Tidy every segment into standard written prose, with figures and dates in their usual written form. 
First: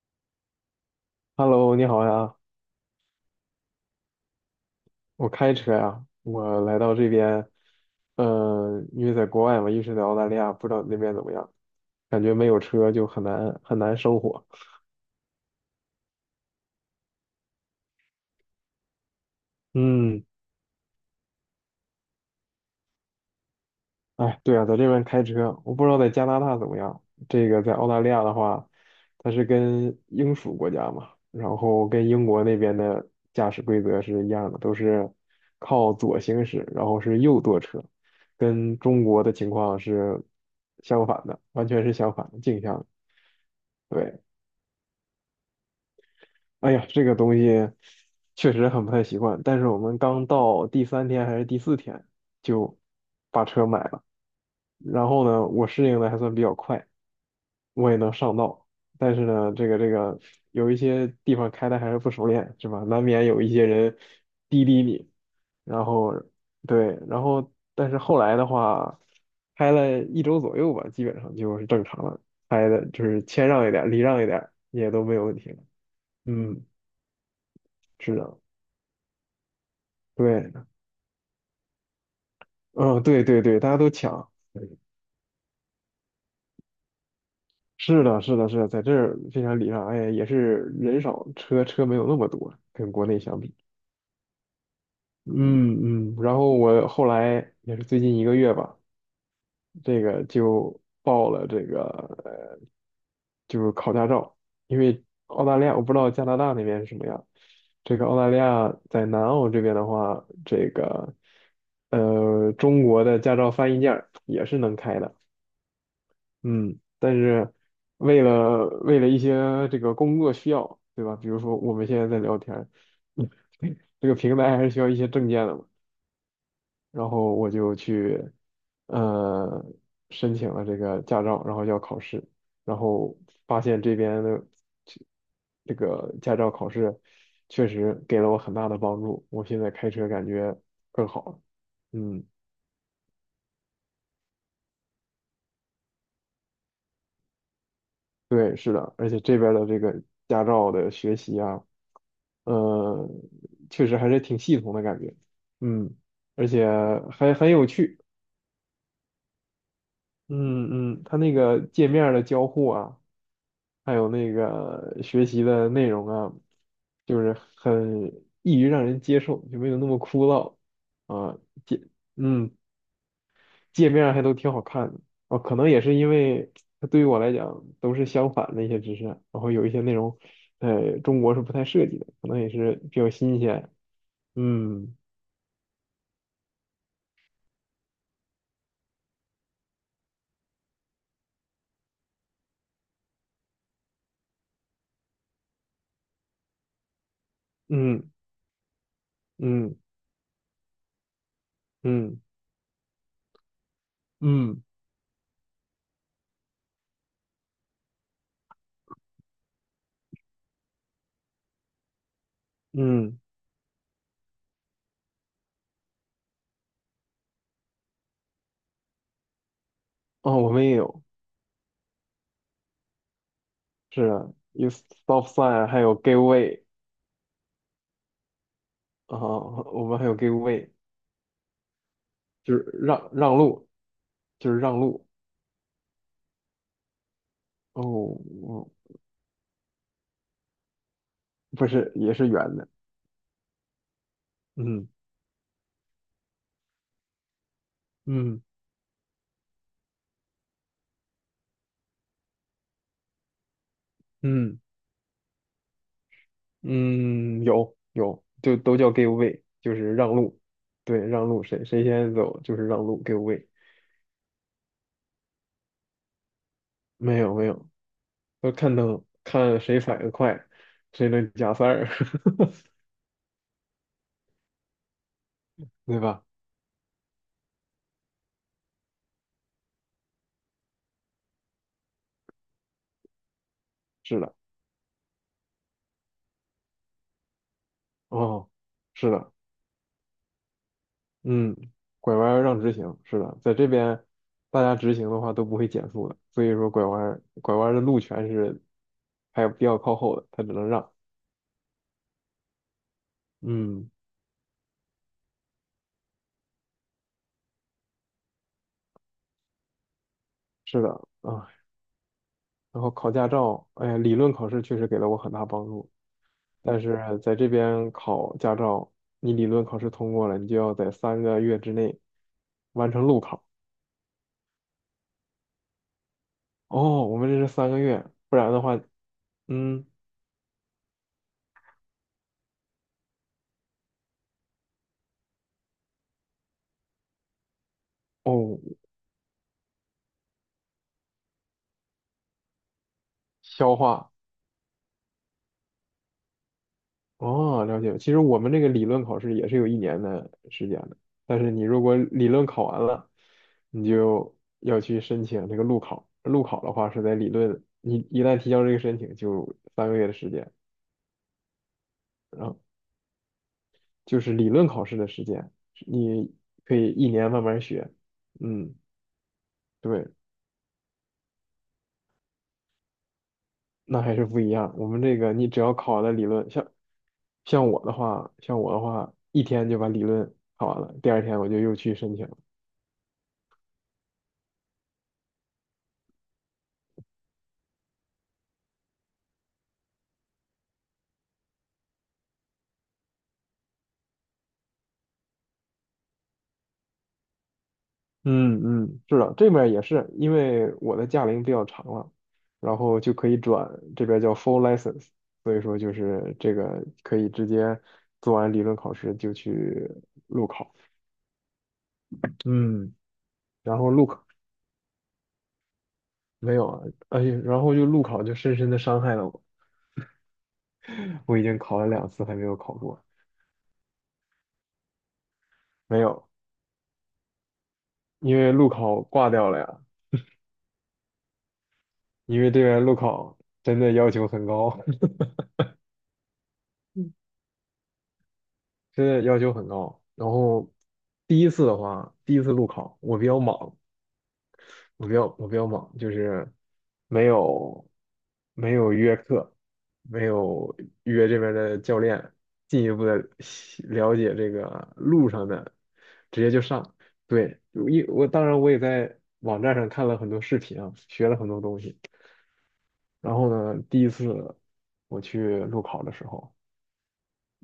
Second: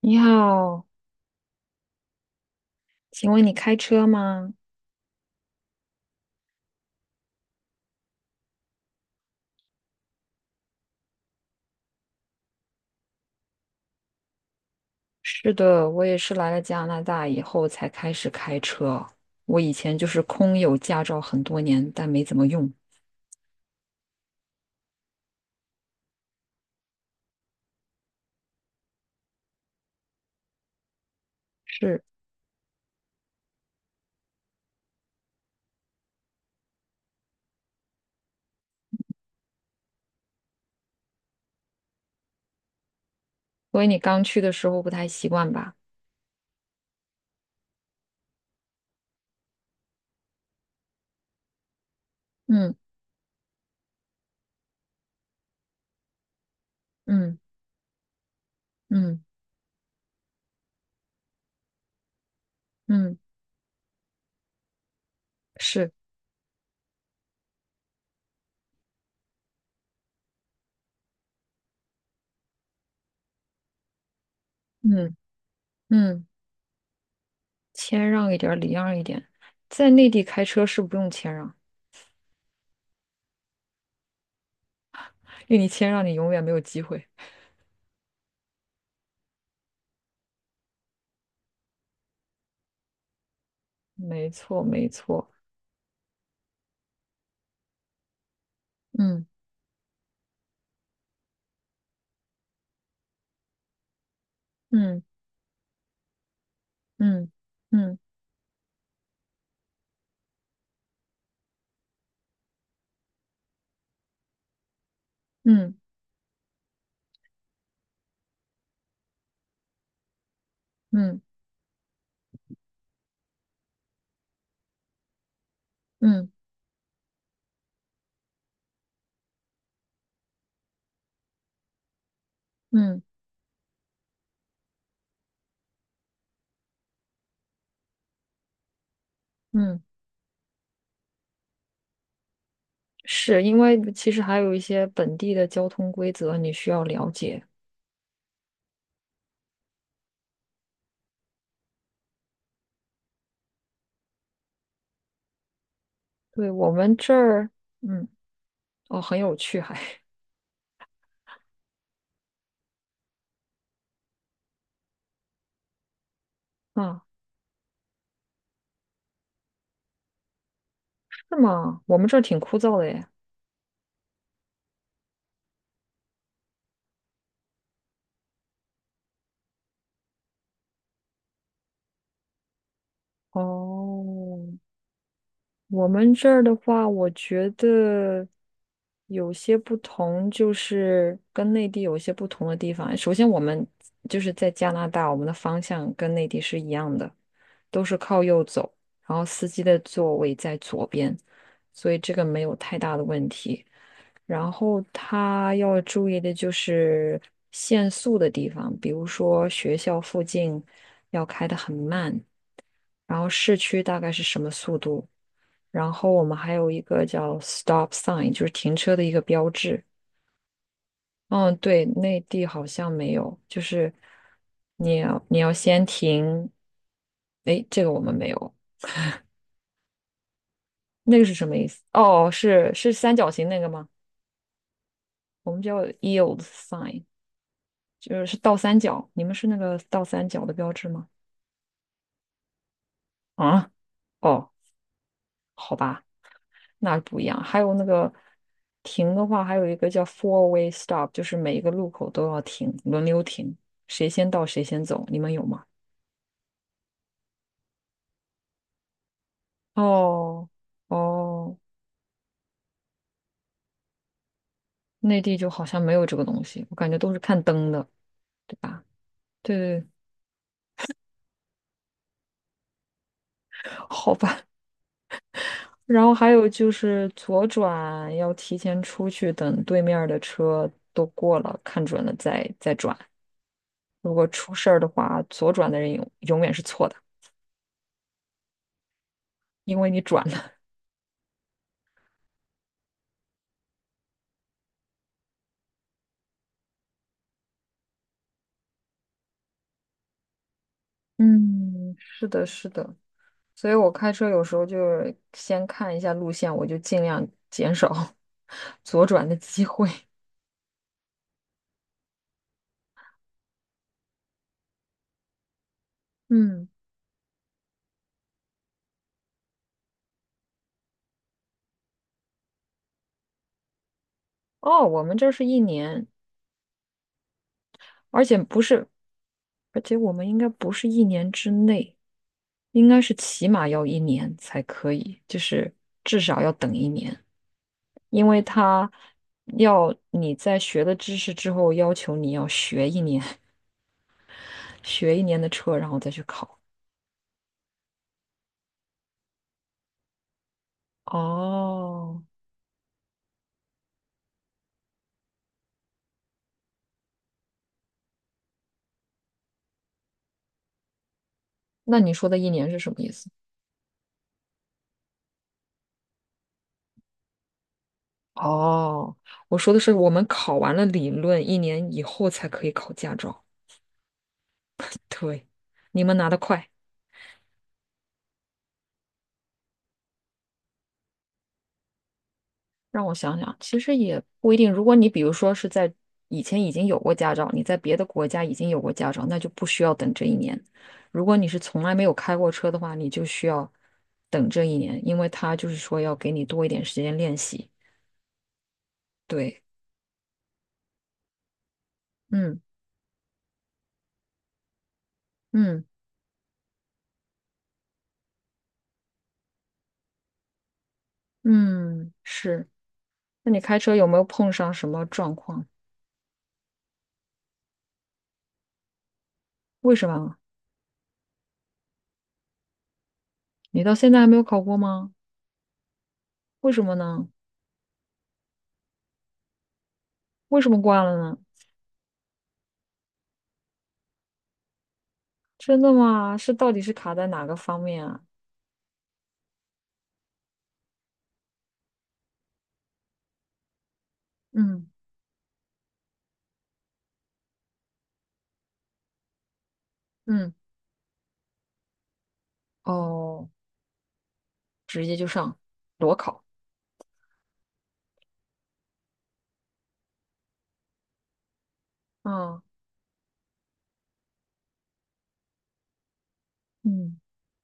你好，Hello，你好呀，请问你开车吗？我开车呀，我来到这边，因为在国外嘛，一直在澳大利亚，不知道那边怎么样，感觉没有车就很难很难生活。是的，我也是来了加拿大以后才开始开车。我以前就是嗯。空有驾照很多年，但没怎么用。哎，对啊，在这边开车，我不知道在加拿大怎么样。这个在澳大利亚的话，它是跟英属国家嘛，然后是，跟英国那边的驾驶规则是一样的，都是靠左行驶，然后是右舵车，跟中国的情况是相反的，完全是相反的镜像的。所以你对。刚去的时候不太习惯吧？哎呀，这个东西确实很不太习惯，但是我们刚到第三天还是第四天嗯就把车买了，然后呢，我适应的还算比较快，嗯我也能上道，但嗯是呢，这个有一些地方开的还是不熟练，是吧？难嗯，免有一些人滴滴你，然是，后对。然后但是后来的话，开了一周左右吧，基本上就是正常了，开的就是谦让一点，礼让一点也都没嗯有问题了。嗯，嗯，谦是让一的。点儿，礼让一点。在内地开对。车是不用谦让，嗯，对对对，大家都抢。因为你谦让，你永远没有机会。是的，是的，是的，在这儿非常礼让。哎，也是人少，车没有那么多，跟国内相比。没错，没错。嗯嗯。然后我后来也是最近一个月吧，嗯这个就报了这个呃就是考驾照，因嗯为澳大利亚我不知道加拿大那边是什么样。嗯这嗯个澳大利亚在南澳这边的话，这个中国的驾照翻译件儿也是能开的。嗯嗯，但是为了一些这个工作需要，对吧？嗯比如说我们现在在聊天儿，嗯，这个平台还是需要一些证件的嘛。嗯嗯然后我就去呃申请了这个驾照，然后要考试，然嗯后发现这边的这这个驾照考试确实给了我很大的帮助，我现在嗯。开车感觉更好了。嗯。是因为其实还有一些本地的交通规则你需要了解。对，是的，而且这边儿的这个驾照的学习啊，呃，确实还是挺系统的感觉。嗯，而对，且我们这还儿，很有趣。嗯，哦，很有趣还，嗯嗯，它那个界面儿的交互啊，还有那个学习的内容啊，啊，就是很易于让人接受，就没有那么枯燥是啊。吗？接，我们这儿挺嗯，枯燥的耶。界面还都挺好看的。哦，可能也是因为它对于我来讲都是相反的一些知识，然后有一些内容，中国是不太涉及的，可能也是比较新鲜。哦，嗯我们这儿的话，我觉得有些不同，就是跟内地有些不同的地方。首先，我们就是在加拿大，我们的方向跟内地是一样的，都是嗯靠右走，然后司机嗯的座位在左边，所以这嗯个没有太大的问题。然嗯后他要注意的就是限速的地方，比如说学校附近要开得很慢，然嗯。后市区大概是什么速度？然后我们还有一个叫 stop sign，就是停车的一个标志。哦，我们也有。嗯，对，内地好像没有，就是是啊，有 你要 stop 你要 sign，还先有 give 停。way。 诶，这个我们没有，啊，我们还有 give way，那个是什么意思？哦，就是是是让三角让形那个路，吗？就是让路。我们叫 yield sign，哦。就是是倒哦，三角。你们是那个倒三角的标志吗？不是，也是圆的。啊，哦，嗯好吧，那不一样。还有那个嗯停的话，还有一个叫 four way stop，就是每一个路口都要停，轮流停，谁先到嗯。谁先走。你们有吗？嗯，有，就都叫 give way，就是让路。哦对，让路，哦，谁先走就是让路，give way。内地就好像没有这个东西，我感觉都是没有看没有，灯的。要看灯，看谁对对，反应快，谁能加塞儿。好吧。对然后吧？还有就是左转要提前出去，等对面儿的车都过了，看准了再转。如是果的。出事儿的话，左转的人永远是错的，哦，是的。因为你转了。嗯，拐弯儿让直行，是的，在这边大家直行的话都不会减速的，所以说拐弯儿的路权是还有比较靠后的，他只能让。嗯，是的，是的，所以嗯，我开车有时候就是先看一下路线，我就尽量减少 左转的机会。是的。啊，然后考驾照，哎呀，理论考试确实给了我很大帮助，嗯，但是在这边考驾照，你理论考试通过了，你就要在三个月之内完成路考。哦，我们这是一年，哦，我们这是三个月，而不且然不的话，是，而嗯。且我们应该不是一年之内，应该是起码要一年才可以，就是至少要等一年，因为哦，他要你在学了知识之后，要求你要学一年，消化。学一年的车，然后再去考。哦，了解。其实我们这个理论考试也是有一年的时间的，但是你如果哦，理论考完了，你就要去申请这个路考。路考的话是在理论，你一旦提交这个申请，就三个月的时间。那你说的然一后。年是什么意思？就是理论考试的时间，你可以一年慢慢学。嗯，哦，我说的是我对。们考完了理论，一年以后才可以考驾照。那还是不一样。我们这个，对，你只要考你了们理拿得论，像快。像我的话，像我的话，一天就把理论考完了，第二天我就又去申请了。让我想想，其实也不一定。如果你比如说是在以前已经有过驾照，你在别的国家已经有过驾照，那就不需要等这一年。如果你是从来没有开过车的话，你就需要等这一年，因为他就是说要给你多一点时间练习。嗯嗯，是的，这对，边儿也是，因为我的驾龄比较长了，嗯然后就可以转，这边儿叫 full license，所以说嗯就是这个可以直接做完理论考试就去路考。嗯，是。嗯，那你开然后车路有没有考。碰上什么状况？没有啊，而且然后就路考就深深的伤害了我，为什么啊？我已经考了2次还没有考过。你到现在还没有考过吗？没有，为什么呢？因为路考挂掉了呀，为什么挂了呢？因为这边路考真的要求很高。真的吗？是到底是卡在哪个方面啊？真的要求很高。然后第一次的话，第一次路考我比较莽，嗯我比较忙，就是没有没有约课，没嗯，有约这边的教练进一步的哦，了解这个直接就路上上的，裸直考。接就上。对，一我当然我也在网站上看了很多视频啊，学了很多东西。啊，然后呢，第一次我去路考的时候，嗯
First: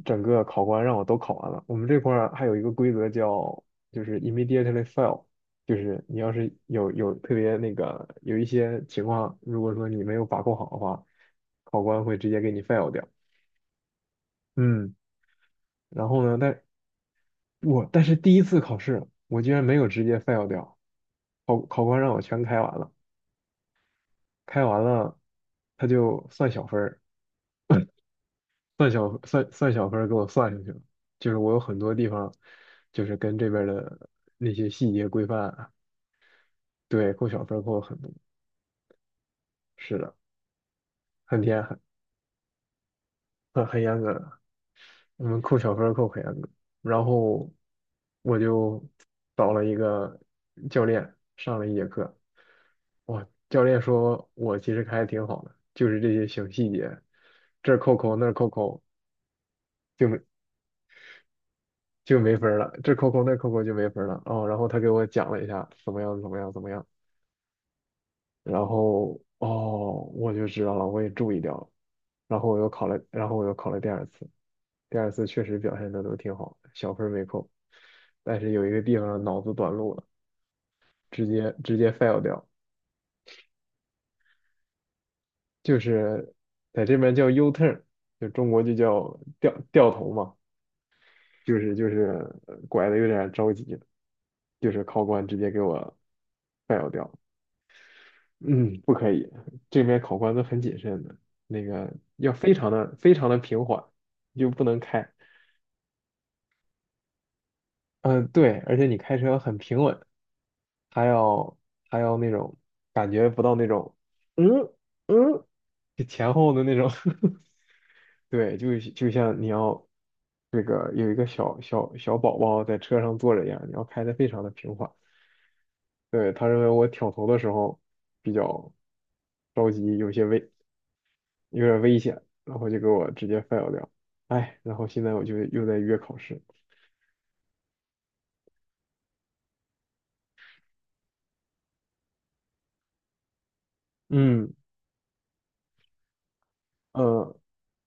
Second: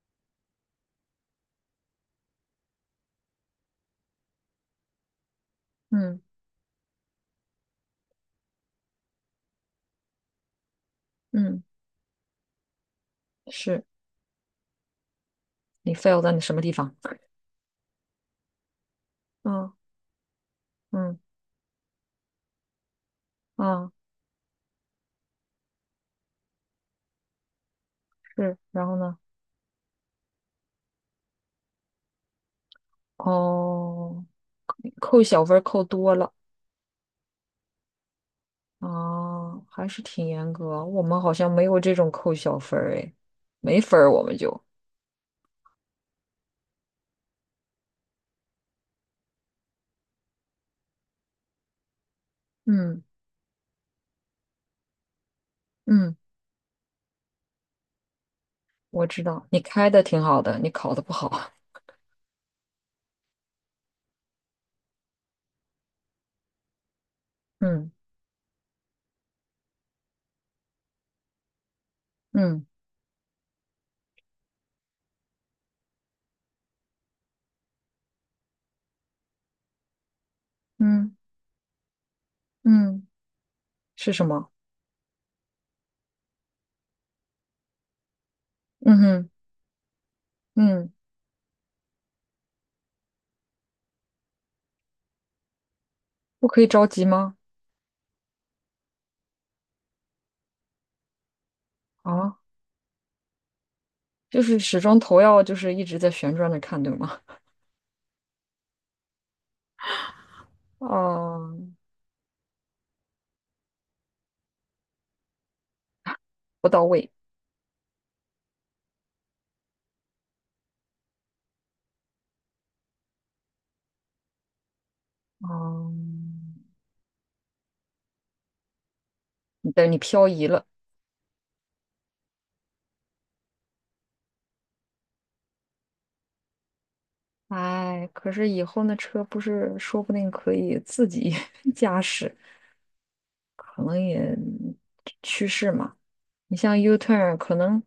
整个考官让我都考完了。我们这块儿还有一个规则叫，就是 immediately fail，就是你嗯要是有特别那个有一些情况，如果说你没有把控好的话，嗯，考官会直接给你 fail 掉。是嗯，你 然 fail 后在呢，你什么但地方？我但是第一次考试，我居然啊没有直接 fail 掉，嗯考官让我全开完了，啊，开完了他就算小分儿，是，然算后呢？小算算小分儿给我算上去了，就是我有很多地方，就是跟这边儿的哦，那些细节扣规小范分儿啊。扣多了对，扣小分儿扣了很多。啊，还是是的，挺严格。我们好很像严没很有这种扣小分儿，哎，很没很分严儿格我的，们就我们扣小分儿扣很严格，然后我就找了一个教练上了一节课，嗯哇，教练说我其实开的挺好的，就是这嗯。些小细节，这儿扣扣那儿扣扣。我知道你开的挺就好的，你考的不好。就没分儿了，这扣扣那扣扣就没分儿了哦。然后他给我讲了一下怎么样怎么样怎么样，嗯然后哦我就知道了，我也注意掉了。嗯然后我又考了第二次，第二次确实表现的都挺好，小分儿没扣，但是有一个地方脑子短路了，嗯直接 fail 掉，嗯，是什么？就是在这边叫 U turn，就中国就嗯叫哼掉头嘛，嗯，就是拐的有点着急，就是考官直接给我 不可以着 fail 急掉。吗？嗯，不可以，这边考官都很谨慎的，那个要啊，非常的非常的平缓，你就就是不能始终开。头要就是一直在旋转着看，对吗？嗯，对，而且你开车很平稳，还哦、要还要那种感觉不到那种，嗯嗯，就前后的不那到种。位。对，就像你要这个有一个小宝宝在车上坐着一样，你要开的非常的平缓。哦、对，他认为我挑头的时候比较着你等你急，漂移了。有点危险，然后就给我直接 fail 掉。哎，然后现在我就又在约考试。哎，可是以后那车不是说不定可以自己 驾驶，可能也嗯。趋势嘛。你像 U turn，呃，可能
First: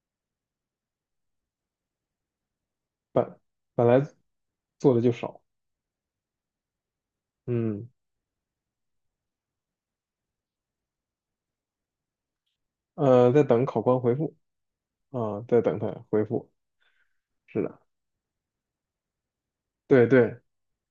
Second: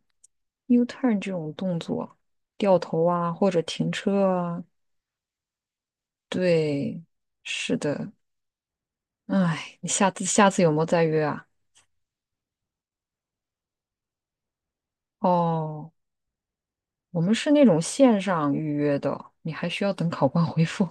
U turn 这种动作，掉头啊，本或者本停来车啊，做的就少。对，是嗯，的。哎，你下次有没有再约啊？在等考官回复啊，在等他哦，回复。我们是是那的，种线上预约的，你还需要对等考对，官 回复。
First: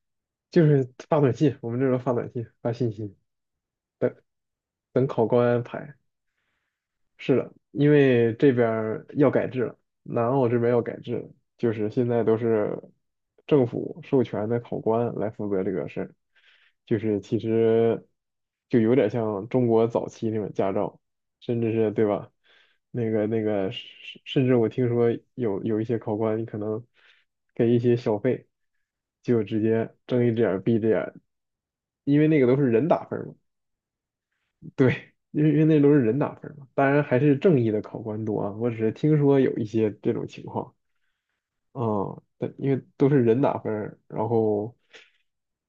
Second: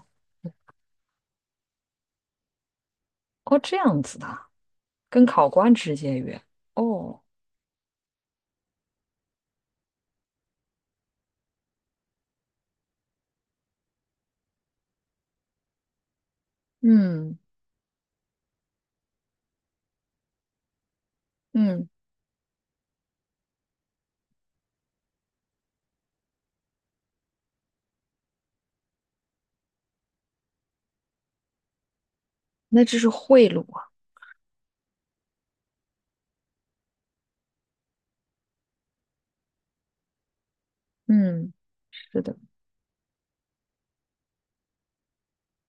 就是发短信，我们这时候发短信，发信息，哦，这样等子的啊等跟考官考安官直排。接约。哦，是的，因为这边儿要改制了，南澳这边要改制了，就是现在都是政府授权的考官来负责这个事儿，就是嗯其实就有点像中国早期那种驾照，甚至嗯，是对吧？那个那个，甚甚至我听说有一些考官，你可能给一些小费，就直接睁一只眼儿闭一只眼儿，因为那个都是那人这打是分儿嘛。贿赂啊。对，因为那都是人打分嘛，当然还是正义的考官多啊。我只是听说有一些这种情况。嗯，嗯，是的，但因为都是人打分儿然后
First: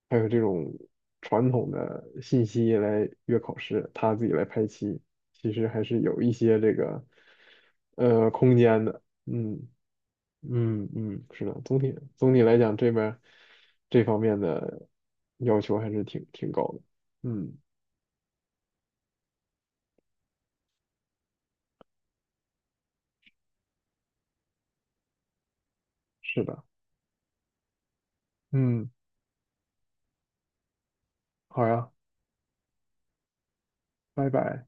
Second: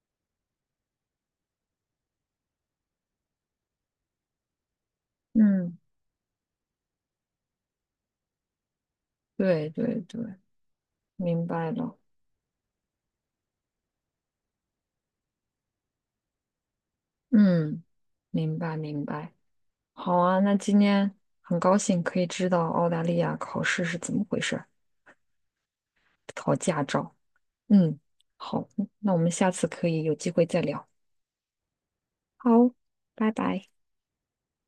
还有这种传统的信息来约考试，他自己来排期，其实嗯，还是有一些这个空间的。嗯对对对，嗯嗯，是明的，白总体了。总体来讲，这边儿这方面的要求还是挺高的。嗯，嗯，明白明白。好啊，那今天很高兴可以知道澳大利亚考试是怎么回事儿，是考的。驾照。嗯，好，嗯，那我们下次可以有机会再聊。好呀。好，拜拜。拜拜。